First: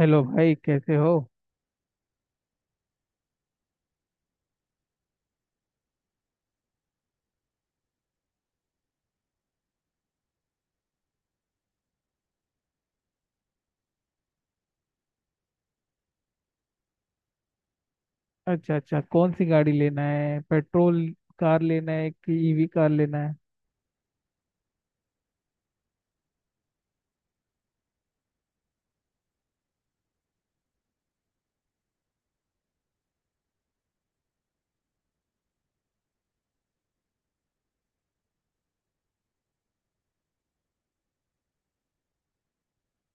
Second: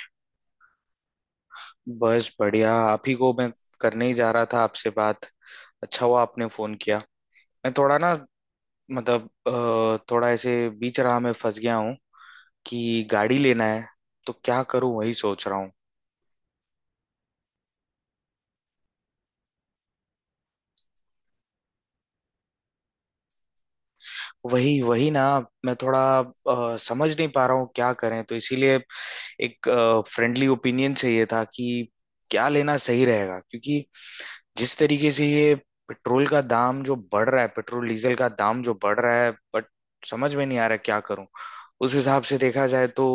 Hello भाई, कैसे हो। बस बढ़िया। आप ही को मैं करने ही जा रहा था आपसे बात। अच्छा हुआ आपने फोन किया। मैं थोड़ा ना थोड़ा ऐसे बीच राह में फंस गया हूँ कि गाड़ी लेना है, तो क्या करूँ वही सोच रहा हूँ। अच्छा अच्छा, कौन सी गाड़ी लेना है? पेट्रोल कार लेना है कि ईवी कार लेना है? वही वही ना, मैं थोड़ा समझ नहीं पा रहा हूँ क्या करें, तो इसीलिए एक फ्रेंडली ओपिनियन चाहिए था कि क्या लेना सही रहेगा, क्योंकि जिस तरीके से ये पेट्रोल का दाम जो बढ़ रहा है, पेट्रोल डीजल का दाम जो बढ़ रहा है, बट समझ में नहीं आ रहा क्या करूं। उस हिसाब से देखा जाए तो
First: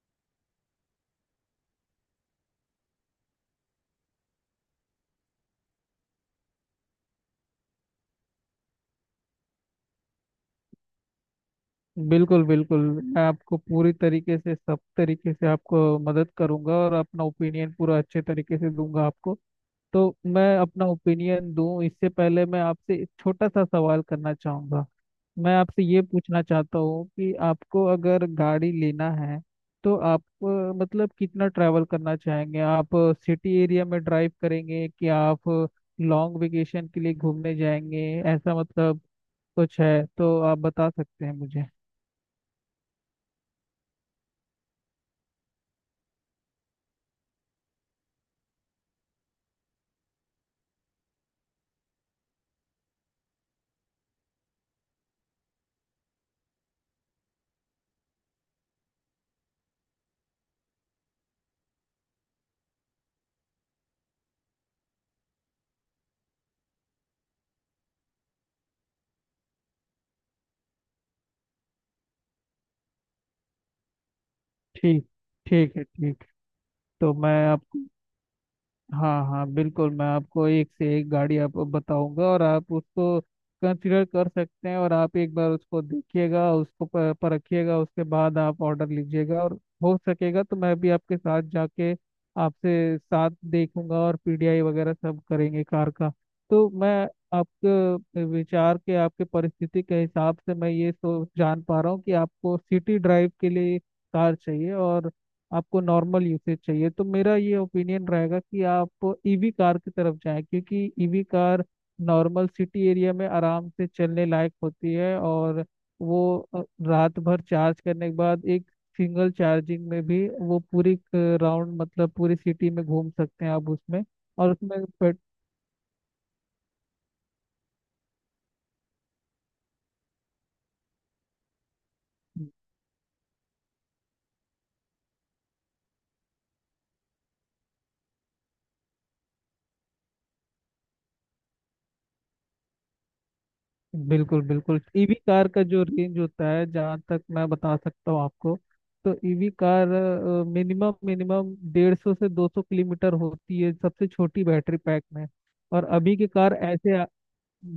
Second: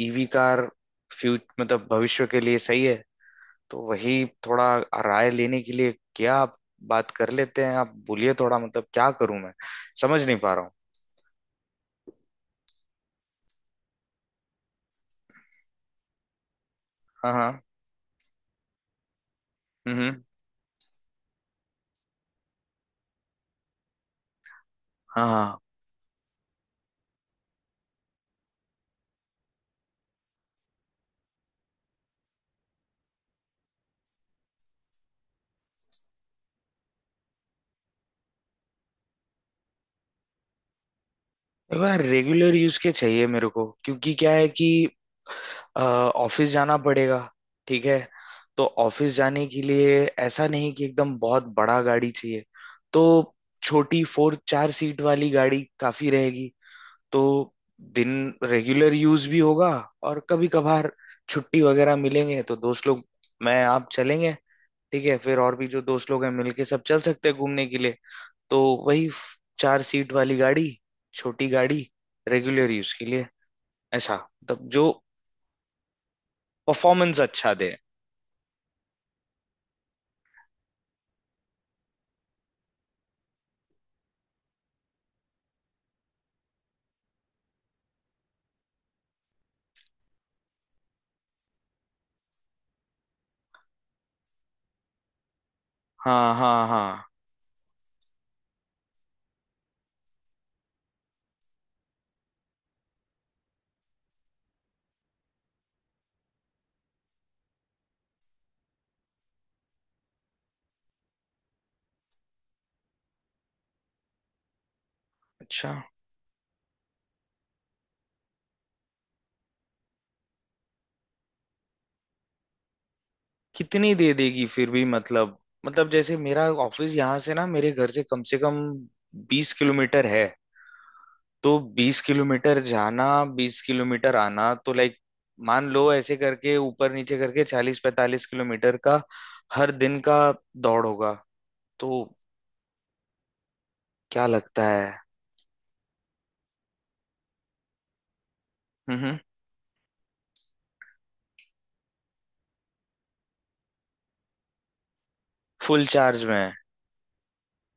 ईवी कार फ्यूच मतलब भविष्य के लिए सही है। तो वही थोड़ा राय लेने के लिए क्या आप बात कर लेते हैं? आप बोलिए, थोड़ा मतलब क्या करूं मैं, समझ नहीं पा रहा हूँ। बिल्कुल बिल्कुल, मैं आपको पूरी तरीके से, सब तरीके से आपको मदद करूंगा, और अपना हाँ हाँ। ओपिनियन पूरा अच्छे तरीके से दूंगा आपको। तो हम्म। मैं अपना ओपिनियन दूं इससे पहले मैं आपसे एक छोटा सा सवाल करना चाहूंगा। हाँ मैं हाँ। आपसे ये पूछना चाहता हूँ कि आपको अगर गाड़ी लेना है तो आप मतलब कितना ट्रैवल करना चाहेंगे आप? सिटी एरिया में ड्राइव करेंगे कि आप लॉन्ग वेकेशन के लिए घूमने जाएंगे? ऐसा मतलब कुछ है तो आप बता सकते हैं मुझे। मेरे को यार रेगुलर यूज के चाहिए मेरे को, क्योंकि क्या है कि ऑफिस जाना पड़ेगा। ठीक है, तो ऑफिस जाने के लिए ऐसा नहीं कि एकदम बहुत बड़ा गाड़ी चाहिए, तो छोटी फोर चार सीट वाली गाड़ी काफी रहेगी। तो दिन रेगुलर यूज भी होगा, और कभी कभार छुट्टी वगैरह मिलेंगे तो दोस्त लोग मैं आप चलेंगे। ठीक है, फिर और भी जो दोस्त लोग हैं मिलके सब चल सकते हैं घूमने के लिए। तो वही चार सीट वाली गाड़ी, छोटी गाड़ी, रेगुलर यूज के लिए, ऐसा मतलब जो ठीक, ठीक है, ठीक। तो परफॉर्मेंस मैं अच्छा दे। आपको, हाँ हाँ बिल्कुल, मैं आपको एक से एक गाड़ी आपको बताऊंगा, और आप उसको कंसिडर कर सकते हैं, और आप एक बार उसको देखिएगा, उसको परखिएगा, उसके बाद आप ऑर्डर लीजिएगा। और हो सकेगा तो मैं भी आपके साथ जाके आपसे साथ देखूंगा, और पीडीआई वगैरह सब करेंगे कार का। हाँ हाँ तो हाँ। मैं आपके विचार के, आपके परिस्थिति के हिसाब से मैं ये सोच जान पा रहा हूँ कि आपको सिटी ड्राइव के लिए कार चाहिए, और आपको नॉर्मल यूसेज चाहिए। तो मेरा ये ओपिनियन रहेगा कि आप ईवी कार की तरफ जाएं, क्योंकि EV car normal city area में आराम से चलने लायक होती है। और अच्छा, वो रात भर चार्ज करने के बाद एक सिंगल चार्जिंग में भी वो पूरी राउंड, मतलब पूरी सिटी में घूम सकते हैं आप कितनी उसमें। दे देगी और फिर भी उसमें पेट, मतलब, जैसे मेरा ऑफिस यहाँ से ना मेरे घर से कम 20 किलोमीटर है, तो 20 किलोमीटर जाना, 20 किलोमीटर आना, तो लाइक मान लो ऐसे करके ऊपर नीचे करके 40-45 किलोमीटर का हर दिन का दौड़ होगा। तो क्या बिल्कुल लगता बिल्कुल, है? ईवी कार का जो रेंज होता है जहाँ तक मैं बता सकता हूँ आपको, हम्म तो हम्म। ईवी कार मिनिमम मिनिमम 150 से 200 किलोमीटर होती है सबसे छोटी बैटरी पैक में। फुल और अभी चार्ज की में? कार ऐसे,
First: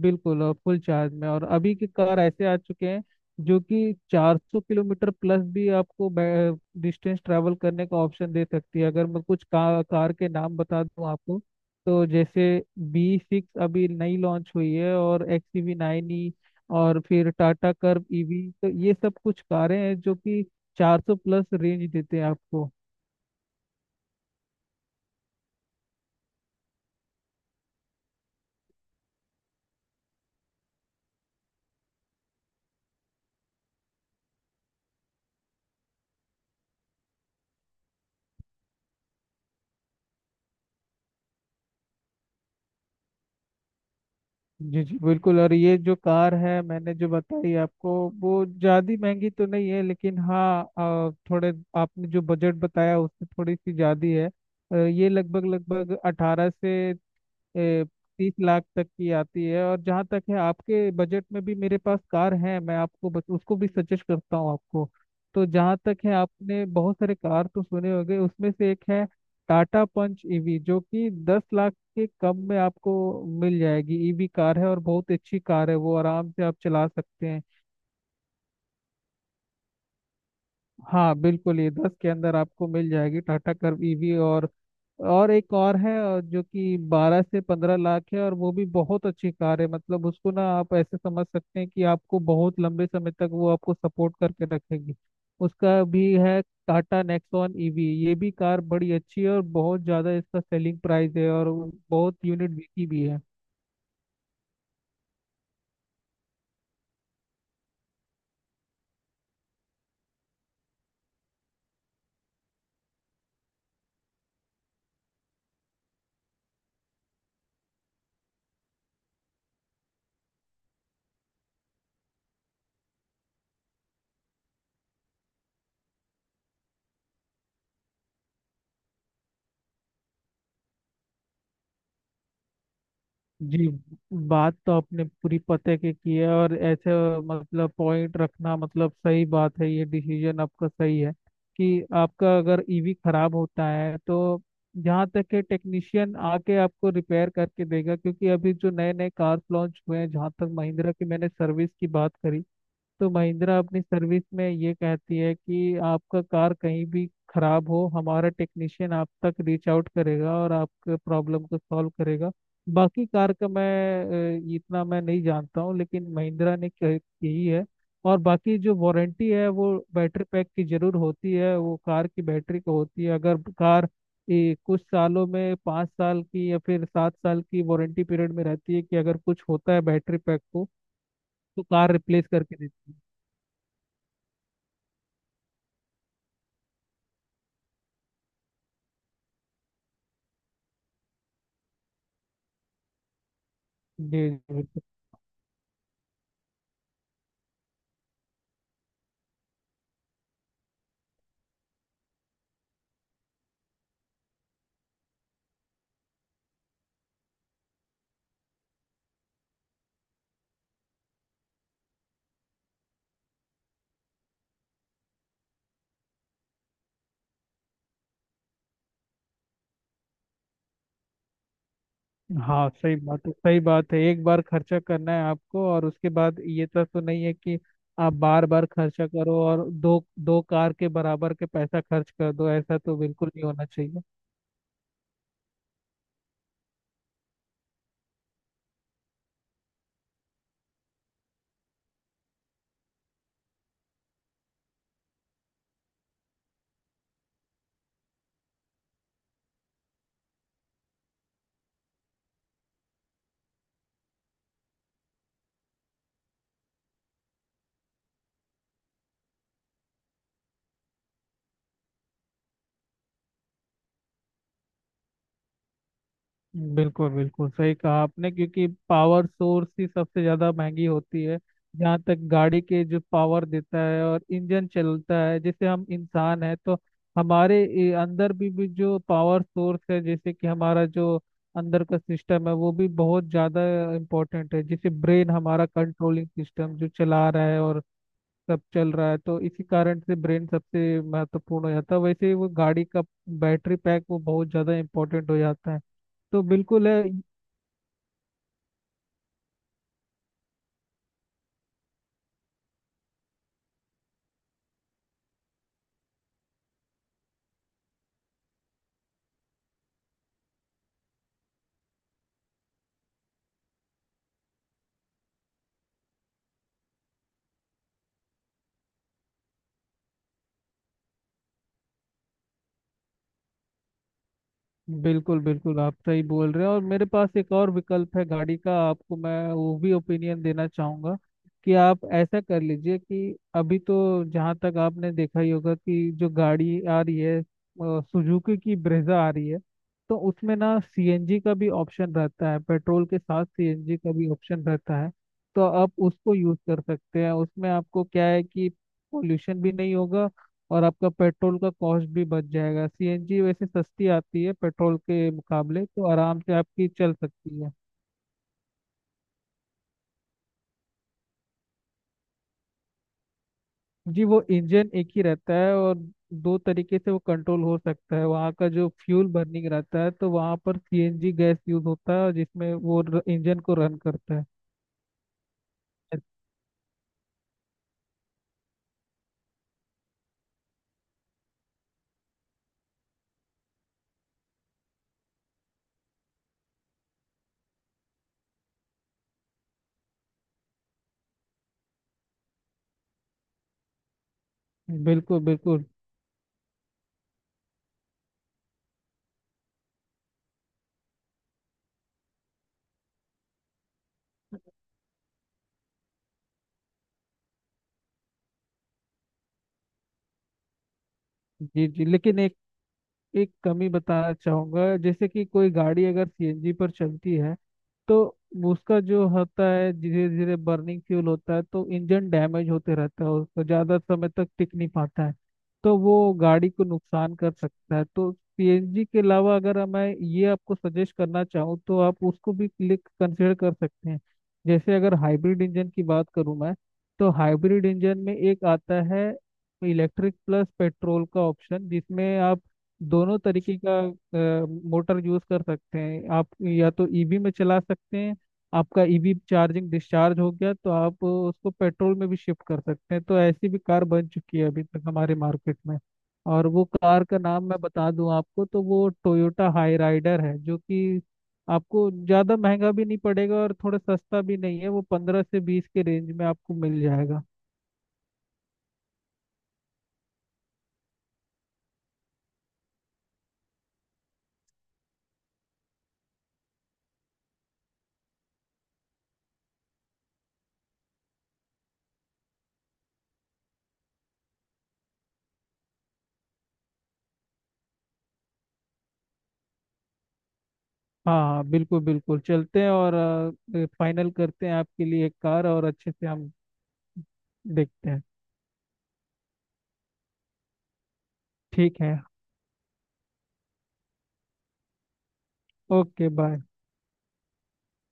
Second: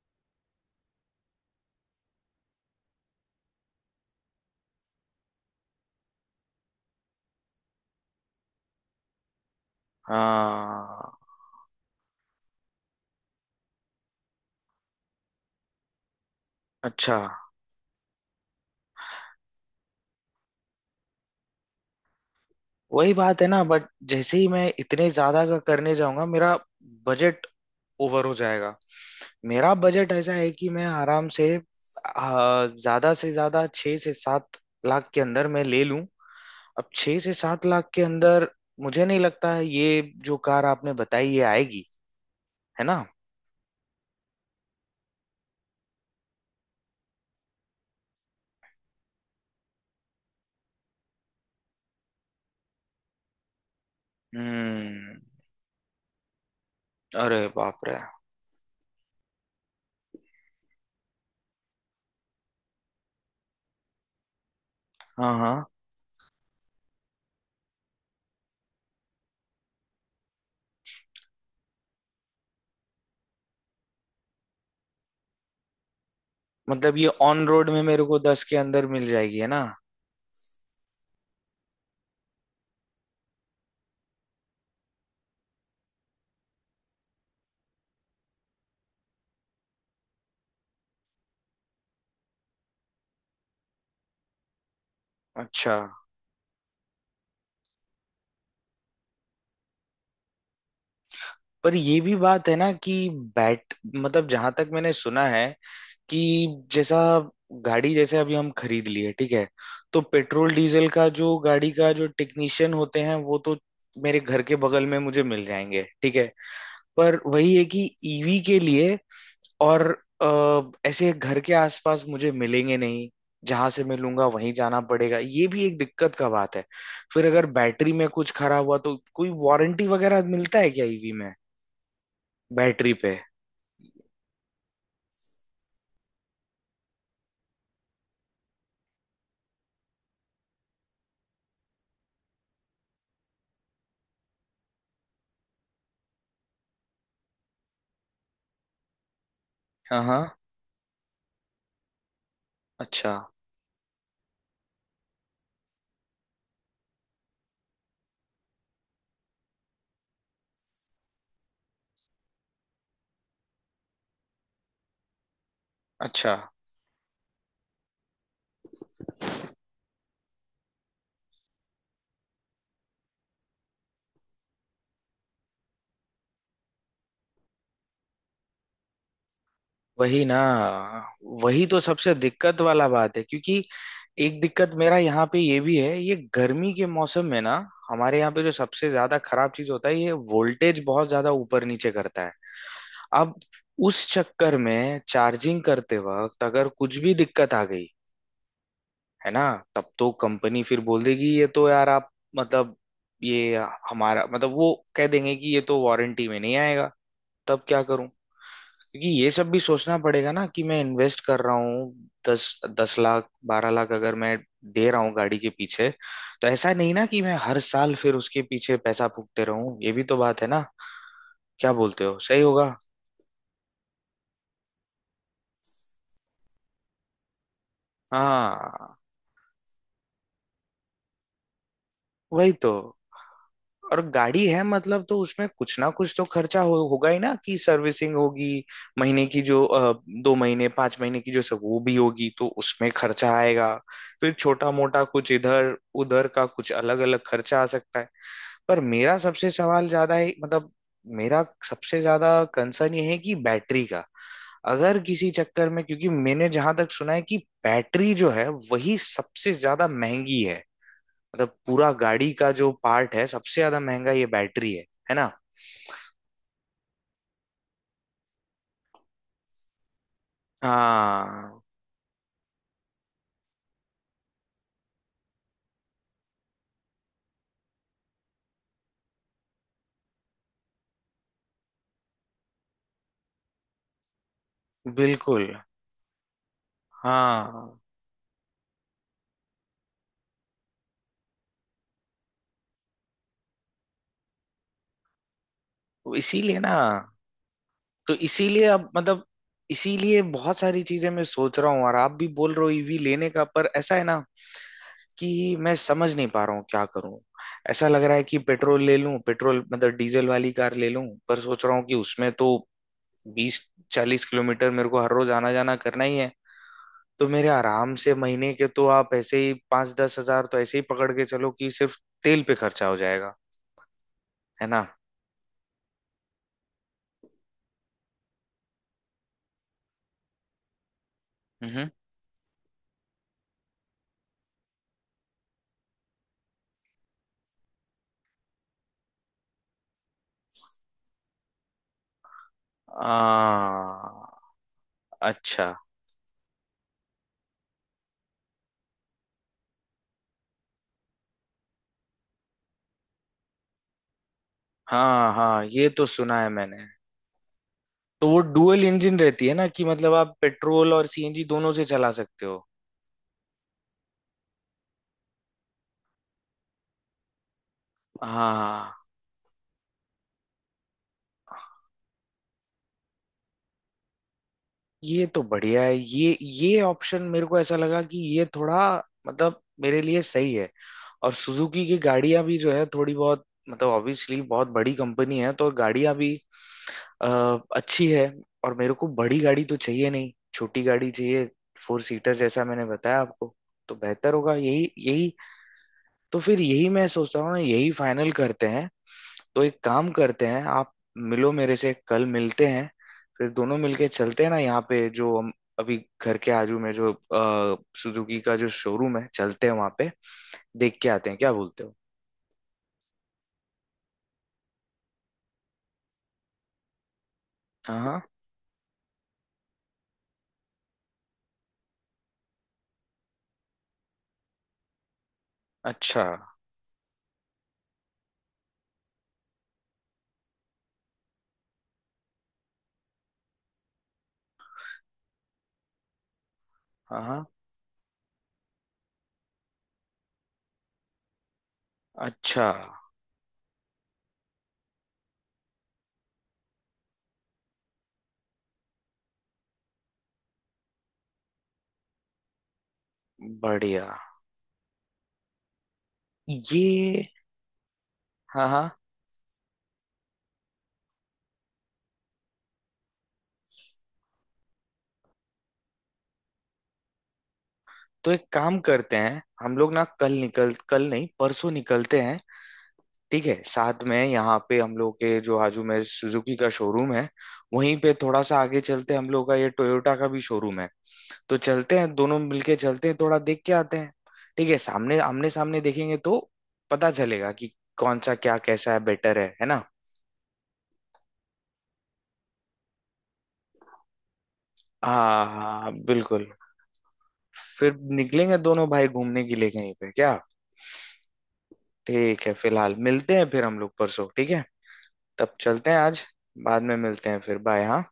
बिल्कुल, और फुल चार्ज में, और अभी के कार ऐसे आ चुके हैं जो कि 400 किलोमीटर प्लस भी आपको डिस्टेंस ट्रैवल करने का ऑप्शन दे सकती है। अगर मैं कार के नाम बता दूं हाँ। आपको, तो जैसे बी सिक्स अभी नई लॉन्च हुई है, और एक्स वी नाइन ई, और अच्छा, फिर टाटा कर्व ईवी, तो ये सब कुछ कारें हैं जो कि 400 प्लस रेंज देते हैं आपको। वही बात है ना, बट जैसे ही मैं इतने ज्यादा का करने जाऊंगा मेरा बजट ओवर हो जाएगा। मेरा बजट ऐसा है कि मैं आराम से ज्यादा से ज्यादा 6 से 7 लाख के अंदर मैं ले लूं। अब 6 से 7 लाख के अंदर मुझे नहीं लगता है ये जो कार आपने बताई ये आएगी, है ना? जी जी बिल्कुल, और ये जो कार है मैंने जो बताई आपको, वो ज़्यादा महंगी तो नहीं है, लेकिन हाँ, थोड़े, आपने जो बजट बताया उससे थोड़ी सी ज़्यादा है। ये हम्म। लगभग लगभग 18 से अरे बाप ए, रे। 30 लाख तक की आती है। और जहाँ तक है आपके बजट में भी मेरे पास कार है, मैं आपको बस उसको भी सजेस्ट करता हूँ आपको। हाँ तो हाँ। जहाँ तक है आपने बहुत सारे कार तो सुने होंगे, उसमें से एक है टाटा पंच ईवी, जो कि 10 लाख के कम में आपको मिल जाएगी। ईवी कार है और बहुत अच्छी कार है, वो आराम से आप चला मतलब ये सकते हैं। ऑन रोड में मेरे को 10 के अंदर मिल जाएगी, है ना? हाँ बिल्कुल, ये 10 के अंदर आपको मिल जाएगी टाटा कर्व ईवी। और एक और है, और जो कि 12 से 15 लाख है, और वो भी बहुत अच्छी कार है। मतलब उसको ना आप ऐसे समझ सकते हैं कि आपको बहुत लंबे समय तक वो आपको सपोर्ट करके रखेगी। अच्छा। उसका भी है टाटा नेक्सॉन ईवी, ये भी कार बड़ी अच्छी है, और बहुत ज़्यादा इसका सेलिंग प्राइस है, और वो पर ये भी बहुत बात यूनिट है ना बिकी कि भी है। बैट मतलब जहां तक मैंने सुना है कि जैसा गाड़ी जैसे अभी हम खरीद लिए, ठीक है, तो पेट्रोल डीजल का जो गाड़ी का जो टेक्नीशियन होते हैं वो तो मेरे घर के बगल में मुझे मिल जाएंगे, ठीक है। पर वही है कि ईवी के लिए और ऐसे घर के आसपास मुझे मिलेंगे नहीं, जहां से मैं लूंगा वहीं जाना पड़ेगा, ये भी एक दिक्कत का बात है। फिर अगर बैटरी में कुछ खराब हुआ तो कोई वारंटी वगैरह मिलता है क्या ईवी में, बैटरी पे? जी, बात तो आपने पूरी पते की है, और ऐसे मतलब पॉइंट रखना, मतलब सही बात है, ये डिसीजन आपका सही है कि आपका अगर ईवी खराब होता है तो जहाँ तक है टेक्नीशियन आके आपको रिपेयर करके देगा। क्योंकि अभी जो नए नए कार्स लॉन्च हुए हाँ हैं, हाँ। जहाँ तक महिंद्रा की मैंने सर्विस की बात करी, तो अच्छा महिंद्रा अपनी सर्विस में ये कहती है कि आपका कार कहीं भी खराब हो, हमारा टेक्नीशियन आप तक रीच आउट करेगा और आपके प्रॉब्लम को सॉल्व करेगा। बाकी कार का मैं इतना मैं नहीं जानता हूँ, लेकिन अच्छा। महिंद्रा ने कही है। और बाकी जो वारंटी है वो बैटरी पैक की जरूर होती है, वो कार की बैटरी को होती है। अगर कार, ये कुछ सालों में 5 साल की या फिर 7 साल की वारंटी पीरियड में रहती है, कि अगर कुछ होता है बैटरी वही ना, पैक को तो वही तो कार सबसे रिप्लेस करके दिक्कत वाला देती है। बात है, क्योंकि एक दिक्कत मेरा यहाँ पे ये भी है, ये गर्मी के मौसम में ना हमारे यहाँ पे जो सबसे ज्यादा खराब चीज होता है, ये वोल्टेज बहुत ज्यादा ऊपर नीचे करता है। अब उस जी जी, चक्कर बिल्कुल। में चार्जिंग करते वक्त अगर कुछ भी दिक्कत आ गई, है ना, तब तो कंपनी फिर बोल देगी ये तो यार आप मतलब ये हमारा मतलब वो कह देंगे कि ये तो वारंटी में नहीं आएगा, तब क्या करूं? क्योंकि ये सब भी सोचना पड़ेगा ना कि मैं इन्वेस्ट कर रहा हूँ दस 10 लाख 12 लाख अगर मैं दे रहा हूँ गाड़ी के पीछे, तो ऐसा नहीं ना कि मैं हर साल फिर उसके पीछे पैसा फूकते रहूं, ये भी तो बात है ना। क्या बोलते हो, सही होगा? हाँ सही बात है, सही बात है, एक बार खर्चा करना है आपको, और उसके बाद ये तो नहीं है कि आप बार बार हाँ, खर्चा करो और दो दो कार के बराबर के पैसा खर्च कर दो, वही तो, ऐसा तो बिल्कुल नहीं होना और चाहिए। गाड़ी है मतलब, तो उसमें कुछ ना कुछ तो खर्चा होगा ही ना कि सर्विसिंग होगी, महीने की जो 2 महीने 5 महीने की जो सब वो भी होगी तो उसमें खर्चा आएगा, फिर छोटा मोटा कुछ इधर उधर का कुछ अलग अलग खर्चा आ सकता है। पर मेरा सबसे सवाल ज्यादा है मतलब, मेरा सबसे ज्यादा कंसर्न ये है कि बैटरी का, अगर किसी चक्कर में, क्योंकि मैंने जहां तक सुना है कि बैटरी जो है वही सबसे ज्यादा महंगी है, मतलब पूरा गाड़ी का जो पार्ट है सबसे ज्यादा महंगा ये बैटरी है ना। बिल्कुल बिल्कुल, सही कहा आपने, क्योंकि पावर सोर्स ही सबसे ज़्यादा महंगी होती है। हाँ जहाँ तक गाड़ी के जो पावर देता है और इंजन चलता है, जैसे हम इंसान है तो हमारे अंदर भी जो पावर सोर्स है, जैसे कि हमारा जो अंदर का सिस्टम है वो भी बहुत ज़्यादा इम्पोर्टेंट है। जैसे ब्रेन बिल्कुल। हमारा कंट्रोलिंग सिस्टम जो चला रहा है हाँ। और सब चल रहा है, तो इसी कारण से ब्रेन सबसे महत्वपूर्ण हो जाता है। वैसे ही वो गाड़ी का बैटरी पैक वो बहुत ज़्यादा इम्पोर्टेंट हो जाता है, तो तो इसीलिए ना, बिल्कुल है। तो इसीलिए अब मतलब इसीलिए बहुत सारी चीजें मैं सोच रहा हूँ और आप भी बोल रहे हो ईवी लेने का, पर ऐसा है ना कि मैं समझ नहीं पा रहा हूँ क्या करूँ। ऐसा लग रहा है कि पेट्रोल ले लूं, पेट्रोल मतलब डीजल वाली कार ले लूं, पर सोच रहा हूँ कि उसमें तो बीस 40 किलोमीटर मेरे को हर रोज आना जाना करना ही है, तो मेरे आराम से महीने के तो आप ऐसे ही 5-10 हजार तो ऐसे ही पकड़ के चलो कि सिर्फ तेल पे खर्चा हो जाएगा, है ना? बिल्कुल बिल्कुल, आप सही बोल रहे हैं। और मेरे पास एक और विकल्प है गाड़ी का आपको, मैं वो भी ओपिनियन देना चाहूँगा कि हम्म। आप ऐसा कर लीजिए कि अभी तो जहाँ तक आपने देखा ही होगा कि जो गाड़ी आ रही है, सुजुकी की ब्रेजा आ रही है, तो उसमें ना सीएनजी का भी ऑप्शन रहता है, पेट्रोल के साथ सीएनजी का भी आ, ऑप्शन रहता है। तो अच्छा। आप उसको यूज़ कर सकते हैं, उसमें आपको क्या है कि पोल्यूशन भी नहीं होगा, और आपका पेट्रोल का कॉस्ट भी बच जाएगा। सीएनजी वैसे सस्ती आती है पेट्रोल के हाँ हाँ, मुकाबले, ये तो तो आराम सुना है से मैंने, आपकी चल सकती है। तो वो डुअल इंजन रहती है ना कि मतलब आप पेट्रोल और सीएनजी दोनों से चला सकते हो। जी, वो इंजन एक ही रहता है, और दो तरीके से वो कंट्रोल हो सकता है। वहाँ का जो हाँ, फ्यूल बर्निंग रहता है, तो वहाँ पर सीएनजी गैस यूज होता है जिसमें वो इंजन को रन करता ये तो बढ़िया है, है। ये ऑप्शन मेरे को ऐसा लगा कि ये थोड़ा मतलब मेरे लिए सही है। और सुजुकी की गाड़ियां भी जो है थोड़ी बहुत मतलब ऑब्वियसली बहुत बड़ी कंपनी है तो गाड़ियां भी अ, अच्छी है। और मेरे को बड़ी गाड़ी तो चाहिए नहीं, छोटी गाड़ी चाहिए, फोर सीटर जैसा मैंने बताया आपको, तो बेहतर होगा यही यही। बिल्कुल बिल्कुल। तो फिर यही मैं सोच रहा हूँ ना, यही फाइनल करते हैं। तो एक काम करते हैं आप मिलो मेरे से, कल मिलते हैं, फिर दोनों मिलके चलते हैं ना, यहाँ पे जो हम अभी घर के आजू में जो सुजुकी का जो शोरूम है चलते हैं वहाँ पे, देख के आते हैं, क्या बोलते जी हो? जी, लेकिन एक कमी बताना चाहूंगा, जैसे कि कोई गाड़ी अगर सीएनजी पर चलती है, हाँ तो हाँ। उसका जो होता है धीरे धीरे बर्निंग फ्यूल होता है, तो इंजन डैमेज होते रहता है, उसको ज़्यादा समय तक टिक नहीं पाता है, तो अच्छा। वो गाड़ी को नुकसान कर सकता है। तो सीएनजी के अलावा अगर मैं ये आपको सजेस्ट करना चाहूँ, तो आप उसको भी क्लिक कंसिडर कर सकते हैं। जैसे अगर हाइब्रिड इंजन की बात करूँ मैं, हाँ तो हाँ। हाइब्रिड इंजन में एक आता है इलेक्ट्रिक प्लस पेट्रोल का ऑप्शन, जिसमें आप अच्छा, दोनों तरीके का मोटर यूज कर सकते हैं। आप या तो ईवी में चला सकते हैं, आपका ईवी चार्जिंग डिस्चार्ज हो गया तो आप उसको पेट्रोल में भी शिफ्ट कर सकते हैं। तो ऐसी भी कार बढ़िया, बन चुकी है अभी तक हमारे मार्केट में, और वो कार ये। का नाम मैं बता दूं आपको, हाँ तो हाँ, वो टोयोटा हाई राइडर है, जो कि आपको ज़्यादा महंगा भी नहीं पड़ेगा, और थोड़ा सस्ता भी नहीं है, वो 15 से 20 के रेंज में आपको मिल जाएगा। तो एक काम करते हैं हम लोग ना, कल नहीं, परसों निकलते हैं, ठीक है, साथ में। यहाँ पे हम लोग के जो हाजू में सुजुकी का शोरूम है, वहीं पे थोड़ा सा आगे चलते हम लोग का ये टोयोटा का भी शोरूम है, तो चलते हैं, दोनों मिलके चलते हैं, थोड़ा देख के आते हैं, ठीक है। सामने आमने सामने देखेंगे तो पता चलेगा कि कौन सा क्या कैसा है, बेटर है ना? हाँ हाँ बिल्कुल बिल्कुल, चलते हैं, और फाइनल करते हैं आपके लिए एक हाँ कार, और हाँ अच्छे से बिल्कुल। हम फिर देखते हैं। निकलेंगे दोनों भाई घूमने के लिए कहीं पे, क्या? ठीक है, ठीक है, फिलहाल मिलते हैं फिर हम लोग परसों, ठीक है, तब चलते हैं आज, ओके, बाय। बाद में मिलते हैं फिर, बाय हाँ।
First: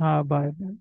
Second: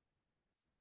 हाँ बाय बाय।